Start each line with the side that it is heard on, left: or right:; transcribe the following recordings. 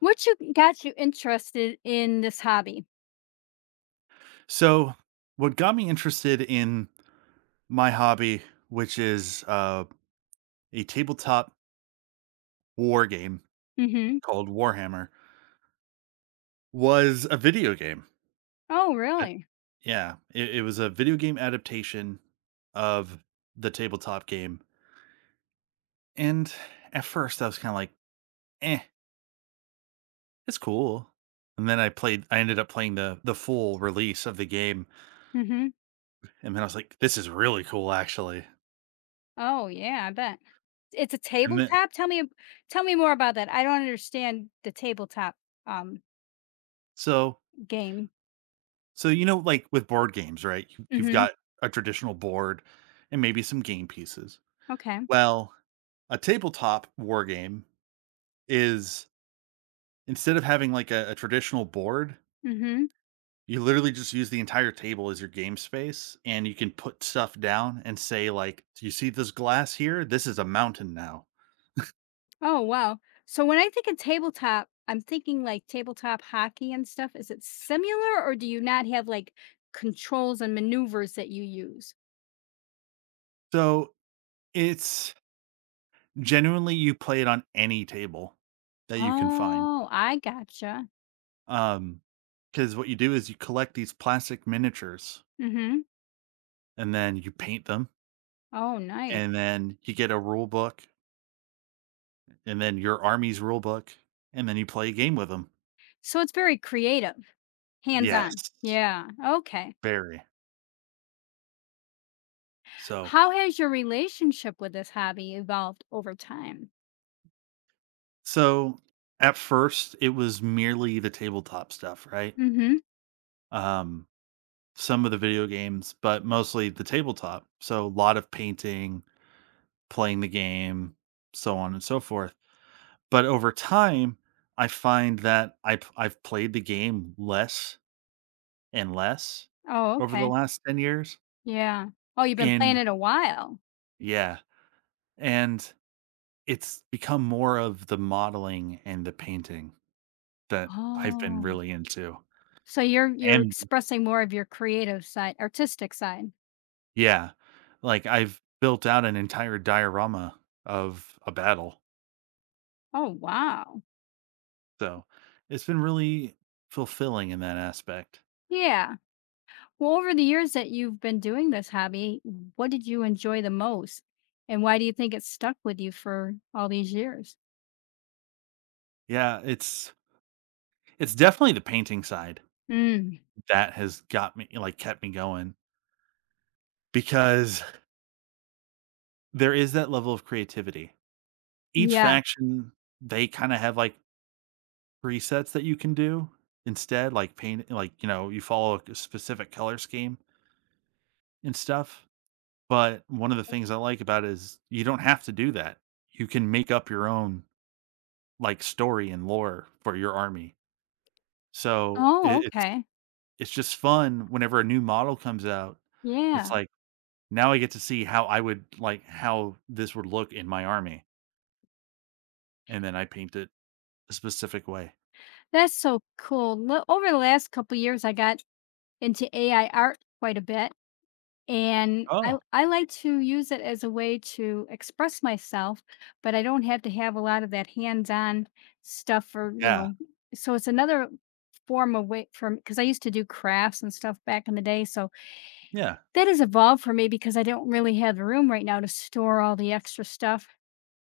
left: What you got you interested in this hobby?
right: So, what got me interested in my hobby, which is a tabletop war game
left: Mhm.
right: called Warhammer, was a video game.
left: Oh,
right: Uh,
left: really?
right: Yeah, it was a video game adaptation of the tabletop game. And at first, I was kind of like, eh, it's cool. And then I ended up playing the full release of the game.
left: Mhm.
right: And then I was like, this is really cool, actually.
left: Oh, yeah, I bet. It's a
right: And then,
left: tabletop? Tell me more about that. I don't understand the tabletop, um,
right: so
left: game.
right: So, you know, like with board games, right? You've
left: Mhm.
right: got a traditional board and maybe some game pieces.
left: Okay.
right: Well, a tabletop war game is instead of having like a traditional board,
left: Mhm.
right: you literally just use the entire table as your game space and you can put stuff down and say, like, "Do you see this glass here? This is a mountain now."
left: Oh, wow. So when I think of tabletop, I'm thinking, like, tabletop hockey and stuff. Is it similar, or do you not have, like, controls and maneuvers that you use?
right: So it's genuinely you play it on any table that you can find.
left: Oh, I gotcha.
right: Um, because what you do is you collect these plastic miniatures.
left: Mhm.
right: And then you paint them,
left: Oh, nice.
right: and then you get a rule book, and then your army's rule book, and then you play a game with them.
left: So it's very creative.
right: Yes,
left: Hands-on. Yeah, okay.
right: very. So
left: How has your relationship with this hobby evolved over time?
right: so at first, it was merely the tabletop stuff, right?
left: Mhm.
right: Um, some of the video games, but mostly the tabletop. So a lot of painting, playing the game, so on and so forth. But over time, I find that I've played the game less and less
left: Oh,
right: over the
left: okay.
right: last 10 years.
left: Yeah. Oh, you've been playing
right: And
left: it a while.
right: yeah, and it's become more of the modeling and the painting that I've been
left: Oh.
right: really into,
left: So you're
right: and
left: expressing more of your creative side artistic side.
right: yeah, like, I've built out an entire diorama of a battle,
left: Oh, wow.
right: so it's been really fulfilling in that aspect.
left: Yeah. Well, over the years that you've been doing this hobby, what did you enjoy the most? And why do you think it stuck with you for all these years?
right: Yeah, it's definitely the painting side
left: Mm.
right: that has kept me going because there is that level of creativity. Each
left: Yeah.
right: faction, they kinda have, like, presets that you can do instead, like paint like, you know, you follow a specific color scheme and stuff. But one of the things I like about it is you don't have to do that. You can make up your own like story and lore for your army. So
left: Oh,
right: it, it's
left: okay.
right: it's just fun whenever a new model comes out. It's
left: Yeah.
right: like now I get to see how I would like how this would look in my army. And then I paint it a specific way.
left: That's so cool. Lo Over the last couple years, I got into AI art quite a bit, and I
right: Oh.
left: I like to use it as a way to express myself, but I don't have to have a lot of that hands-on stuff or,
right: Yeah.
left: so it's another form of way from because I used to do crafts and stuff back in the day, so
right: Yeah.
left: that has evolved for me because I don't really have the room right now to store all the extra stuff,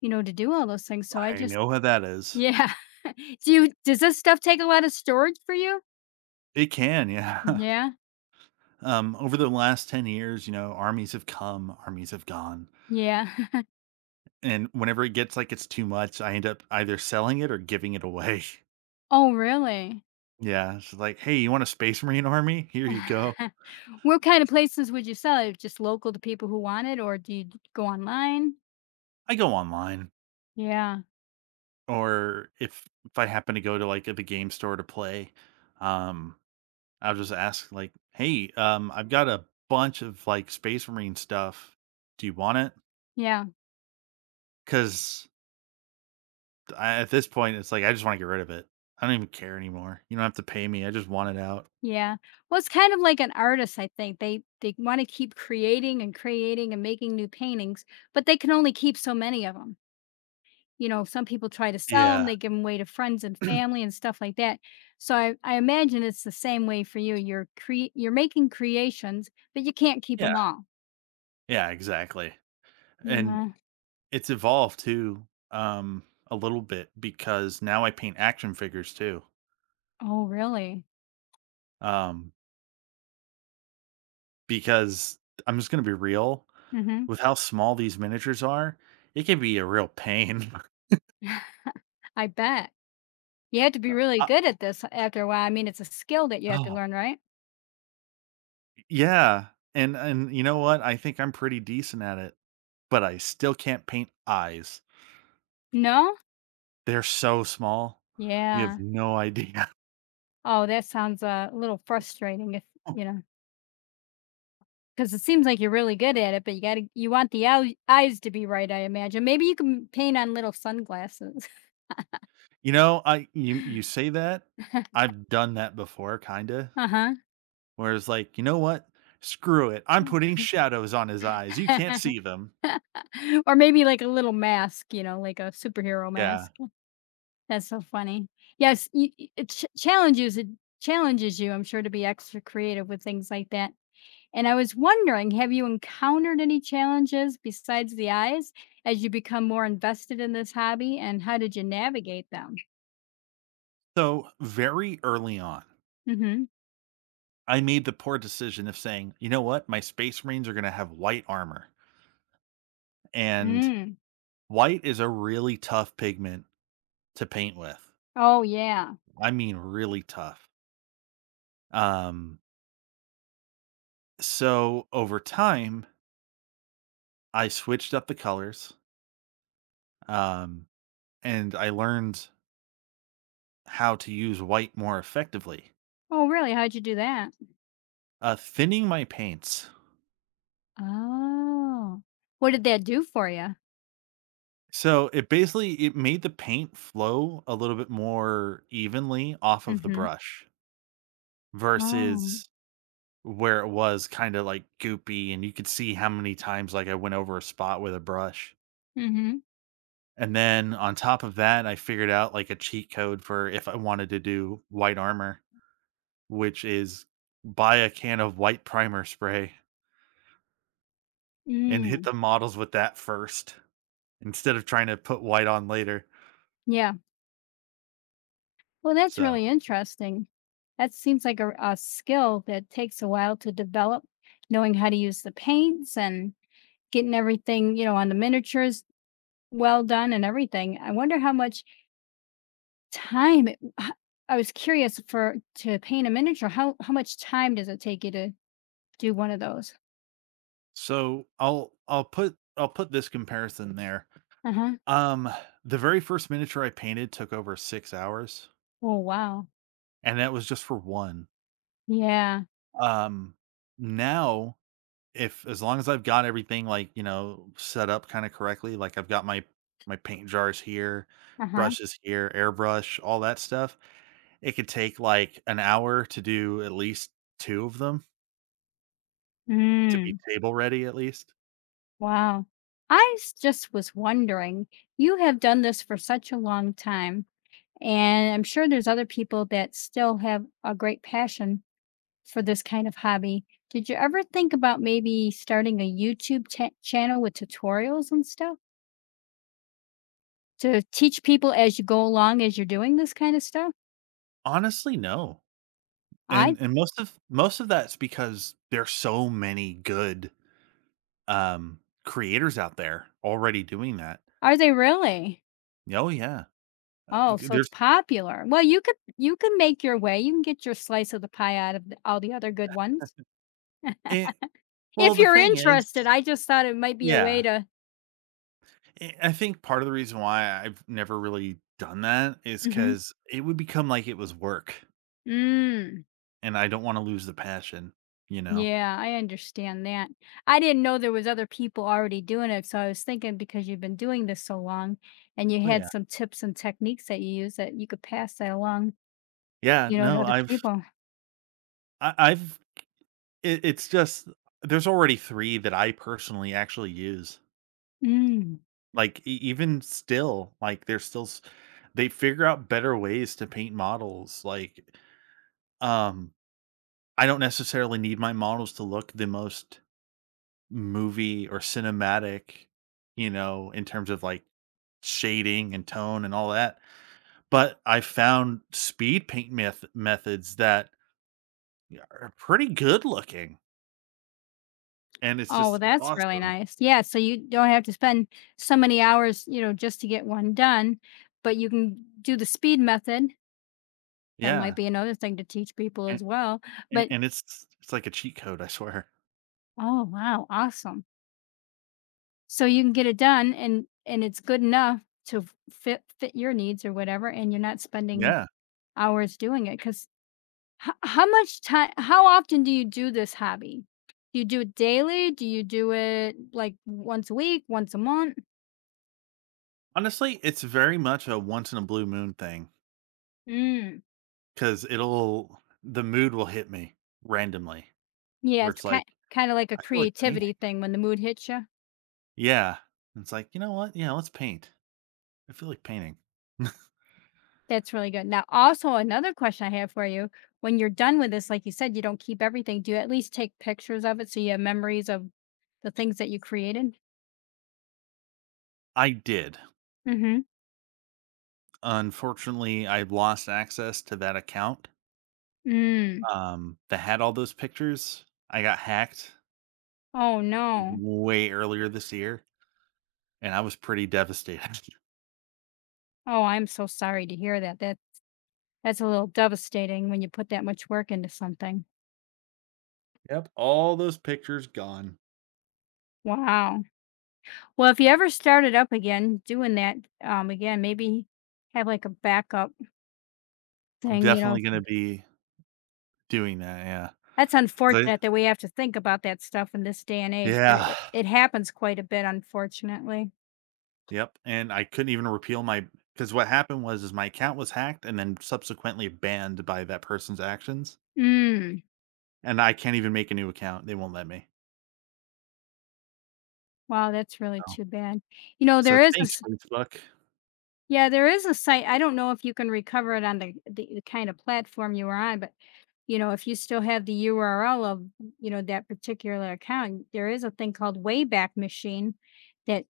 left: to do all those things, so I
right: I
left: just
right: know how that is.
left: Yeah. Do you does this stuff take a lot of storage for you?
right: It can, yeah.
left: Yeah.
right: Over the last 10 years, you know, armies have come, armies have gone.
left: Yeah.
right: And whenever it gets like it's too much, I end up either selling it or giving it away.
left: Oh, really?
right: Yeah. It's like, hey, you want a space marine army? Here you go.
left: What kind of places would you sell it? Just local to people who want it, or do you d go online?
right: I go online.
left: Yeah.
right: Or if I happen to go to like the game store to play, um, I'll just ask like, hey, I've got a bunch of like space marine stuff. Do you want it?
left: Yeah.
right: Because at this point, it's like I just want to get rid of it. I don't even care anymore. You don't have to pay me. I just want it out.
left: Yeah. Well, it's kind of like an artist, I think. They wanna keep creating and creating and making new paintings, but they can only keep so many of them. You know, some people try to sell them;
right: Yeah.
left: they give them away to friends and family and stuff like that. So I imagine it's the same way for you. You're making creations, but you can't keep them
right: Yeah.
left: all,
right: Yeah, exactly.
left: you
right: And
left: know?
right: it's evolved too, um, a little bit because now I paint action figures too.
left: Oh, really?
right: Um, because I'm just gonna be real,
left: Mhm.
right: with how small these miniatures are, it can be a real pain.
left: I bet. You had to be
right: Uh,
left: really
right: uh,
left: good at this after a while. I mean, it's a skill that you have to
right: oh,
left: learn, right?
right: yeah, and you know what? I think I'm pretty decent at it, but I still can't paint eyes.
left: No?
right: They're so small. You have
left: Yeah.
right: no idea.
left: Oh, that sounds a little frustrating if, you know, because it seems like you're really good at it, but you got to, you want the eyes to be right, I imagine. Maybe you can paint on little sunglasses.
right: You know, I you say that, I've done that before kinda,
left: uh huh.
right: where it's like, "You know what? Screw it, I'm putting shadows on his eyes, you can't see them."
left: Or maybe like a little mask, you know, like a superhero
right: Yeah.
left: mask. That's so funny. Yes, it challenges you, I'm sure, to be extra creative with things like that. And I was wondering, have you encountered any challenges besides the eyes as you become more invested in this hobby, and how did you navigate them?
right: So, very early on,
left: Mhm.
right: I made the poor decision of saying, "You know what? My space marines are gonna have white armor," and
left: Mm.
right: white is a really tough pigment to paint with.
left: Oh, yeah.
right: I mean, really tough. Um, so over time, I switched up the colors, um, and I learned how to use white more effectively.
left: Oh, really? How'd you do that?
right: Thinning my paints.
left: Oh. What did that do for you?
right: So it made the paint flow a little bit more evenly off of the
left: Mhm.
right: brush
left: Oh.
right: versus where it was kind of like goopy and you could see how many times like I went over a spot with a brush.
left: Mhm.
right: And then on top of that, I figured out like a cheat code for if I wanted to do white armor, which is buy a can of white primer spray and hit
left: Mm.
right: the models with that first, instead of trying to put white on later.
left: Yeah. Well, that's
right: So
left: really interesting. That seems like a skill that takes a while to develop, knowing how to use the paints and getting everything, you know, on the miniatures well done and everything. I wonder how much time it, h- I was curious for to paint a miniature. How much time does it take you to do one of those?
right: so I'll put this comparison there.
left: Uh-huh.
right: Um the very first miniature I painted took over 6 hours,
left: Oh wow.
right: and that was just for one.
left: Yeah.
right: Um Now if as long as I've got everything like, you know, set up kind of correctly, like I've got my paint jars here,
left: Uh-huh.
right: brushes here, airbrush, all that stuff, it could take like an hour to do at least two of them to be
left: Mm.
right: table ready at least.
left: Wow. Just was wondering, you have done this for such a long time, and I'm sure there's other people that still have a great passion for this kind of hobby. Did you ever think about maybe starting a YouTube channel with tutorials and stuff? To teach people as you go along as you're doing this kinda stuff?
right: Honestly, no.
left: I
right: And most of Most of that's because there's so many good, creators out there already doing that.
left: Are they really?
right: Oh, yeah.
left: Oh,
right: G
left: so it's
right: there's
left: popular. Well, you can make your way, you can get your slice of the pie out of the all the other good ones.
right: eh Well,
left: If
right: the
left: you're
right: thing is,
left: interested, I just thought it might be a way
right: yeah.
left: to
right: I think part of the reason why I've never really done that is
left: Mhm.
right: because it would become like it was work,
left: Mm.
right: and I don't wanna lose the passion, you know?
left: Yeah, I understand that. I didn't know there was other people already doing it, so I was thinking because you've been doing this so long and you
right: Oh,
left: had
right: yeah.
left: some tips and techniques that you use that you could pass that along,
right: Yeah,
left: you know, to
right: no,
left: other
right: I've
left: people.
right: I I've, it it's just there's already 3 that I personally actually use.
left: Mm.
right: Like, e even still, like, they're still s they figure out better ways to paint models, like, um, I don't necessarily need my models to look the most movie or cinematic, you know, in terms of, like, shading and tone and all that, but I found speed paint methods that are pretty good looking, and
left: Oh, well,
right: it's
left: that's really
right: awesome.
left: nice. Yeah, so you don't have to spend so many hours, you know, just to get one done, but you can do the speed method. That might
right: Yeah,
left: be another thing to teach people
right: and
left: as well. But
right: and it's like a cheat code, I swear.
left: oh wow, awesome. So you can get it done and it's good enough to fit your needs or whatever and you're not spending
right: Yeah.
left: hours doing it cuz how, much time how often do you do this hobby? Do you do it daily? Do you do it like once a week, once a month?
right: Honestly, it's very much a once in a blue moon thing,
left: Mm.
right: because 'cause it'll the mood will hit me randomly
left: Yeah,
right: where
left: it's
right: it's like,
left: kind of like a
right: "I feel like painting."
left: creativity thing when the mood hits you.
right: Yeah. And it's like, "You know what? Yeah, let's paint. I feel like painting."
left: That's really good. Now, also another question I have for you: when you're done with this, like you said, you don't keep everything. Do you at least take pictures of it so you have memories of the things that you created?
right: I did.
left: Mm-hmm.
right: Unfortunately, I lost access to that account,
left: Mm.
right: that had all those pictures. I got hacked
left: Oh no.
right: way earlier this year, and I was pretty devastated.
left: Oh, I'm so sorry to hear that. That's a little devastating when you put that much work into something.
right: Yep, all those pictures gone.
left: Wow. Well, if you ever started up again doing that, again, maybe have like a backup
right: I'm
left: thing, you know,
right: definitely gonna be doing that, yeah.
left: that's
right: 'Cause
left: unfortunate that we have to think about that stuff in this day and age, but
right: yeah.
left: it happens quite a bit, unfortunately.
right: Yep, and I couldn't even repeal my because what happened was is my account was hacked and then subsequently banned by that person's actions,
left: Mm.
right: and I can't even make a new account, they won't let me.
left: Wow, that's really
right: So
left: too bad. You know,
right: so
left: there is a
right: thanks,
left: s
right: Facebook.
left: Yeah, there is a site I don't know if you can recover it on the kind of platform you were on, but, you know, if you still have the URL of, you know, that particular account, there is a thing called Wayback Machine that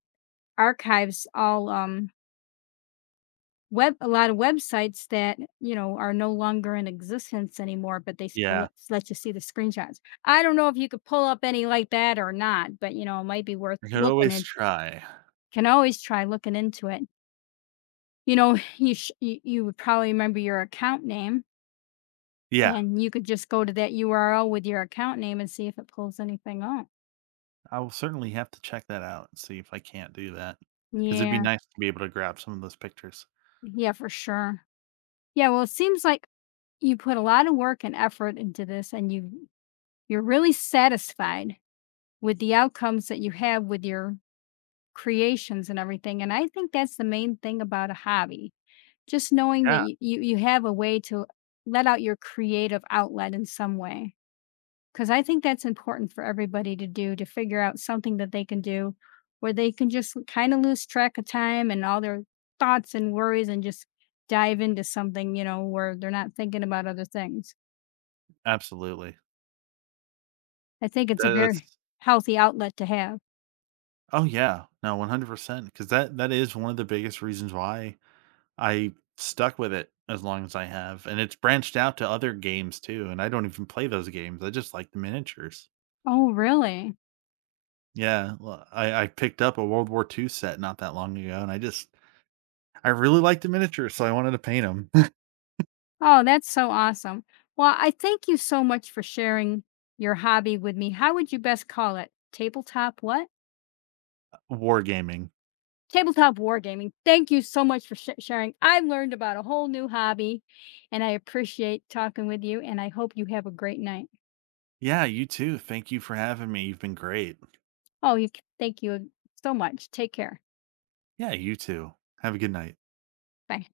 left: archives all, web a lot of websites that, you know, are no longer in existence anymore, but they still
right: Yeah,
left: let you see the screenshots. I don't know if you could pull up any like that or not, but you know, it might be worth
right: I could
left: looking
right: always
left: at.
right: try.
left: Can always try looking into it. You know, you would probably remember your account name,
right: Yeah,
left: and you could just go to that URL with your account name and see if it pulls anything up.
right: I will certainly have to check that out and see if I can't do that. Because 'cause it'd be
left: Yeah,
right: nice to be able to grab some of those pictures.
left: yeah, for sure. Yeah, well, it seems like you put a lot of work and effort into this, and you're really satisfied with the outcomes that you have with your creations and everything. And I think that's the main thing about a hobby. Just knowing that
right: Yeah,
left: you have a way to let out your creative outlet in some way. Because I think that's important for everybody to do to figure out something that they can do where they can just kind of lose track of time and all their thoughts and worries and just dive into something, you know, where they're not thinking about other things.
right: absolutely.
left: I think it's
right: That
left: a
right: that's
left: very healthy outlet to have.
right: Oh, yeah. No, 100%, because that is one of the biggest reasons why I stuck with it as long as I have, and it's branched out to other games too, and I don't even play those games. I just like the miniatures.
left: Oh, really?
right: Yeah, well, I picked up a World War II set not that long ago, and I really liked the miniatures, so I wanted to paint them.
left: Oh, that's so awesome. Well, I thank you so much for sharing your hobby with me. How would you best call it? Tabletop what?
right: Wargaming.
left: Tabletop wargaming. Thank you so much for sharing. I learned about a whole new hobby and I appreciate talking with you and I hope you have a great night.
right: Yeah, you too. Thank you for having me. You've been great.
left: Oh, you thank you so much. Take care.
right: Yeah, you too. Have a good night.
left: Bye.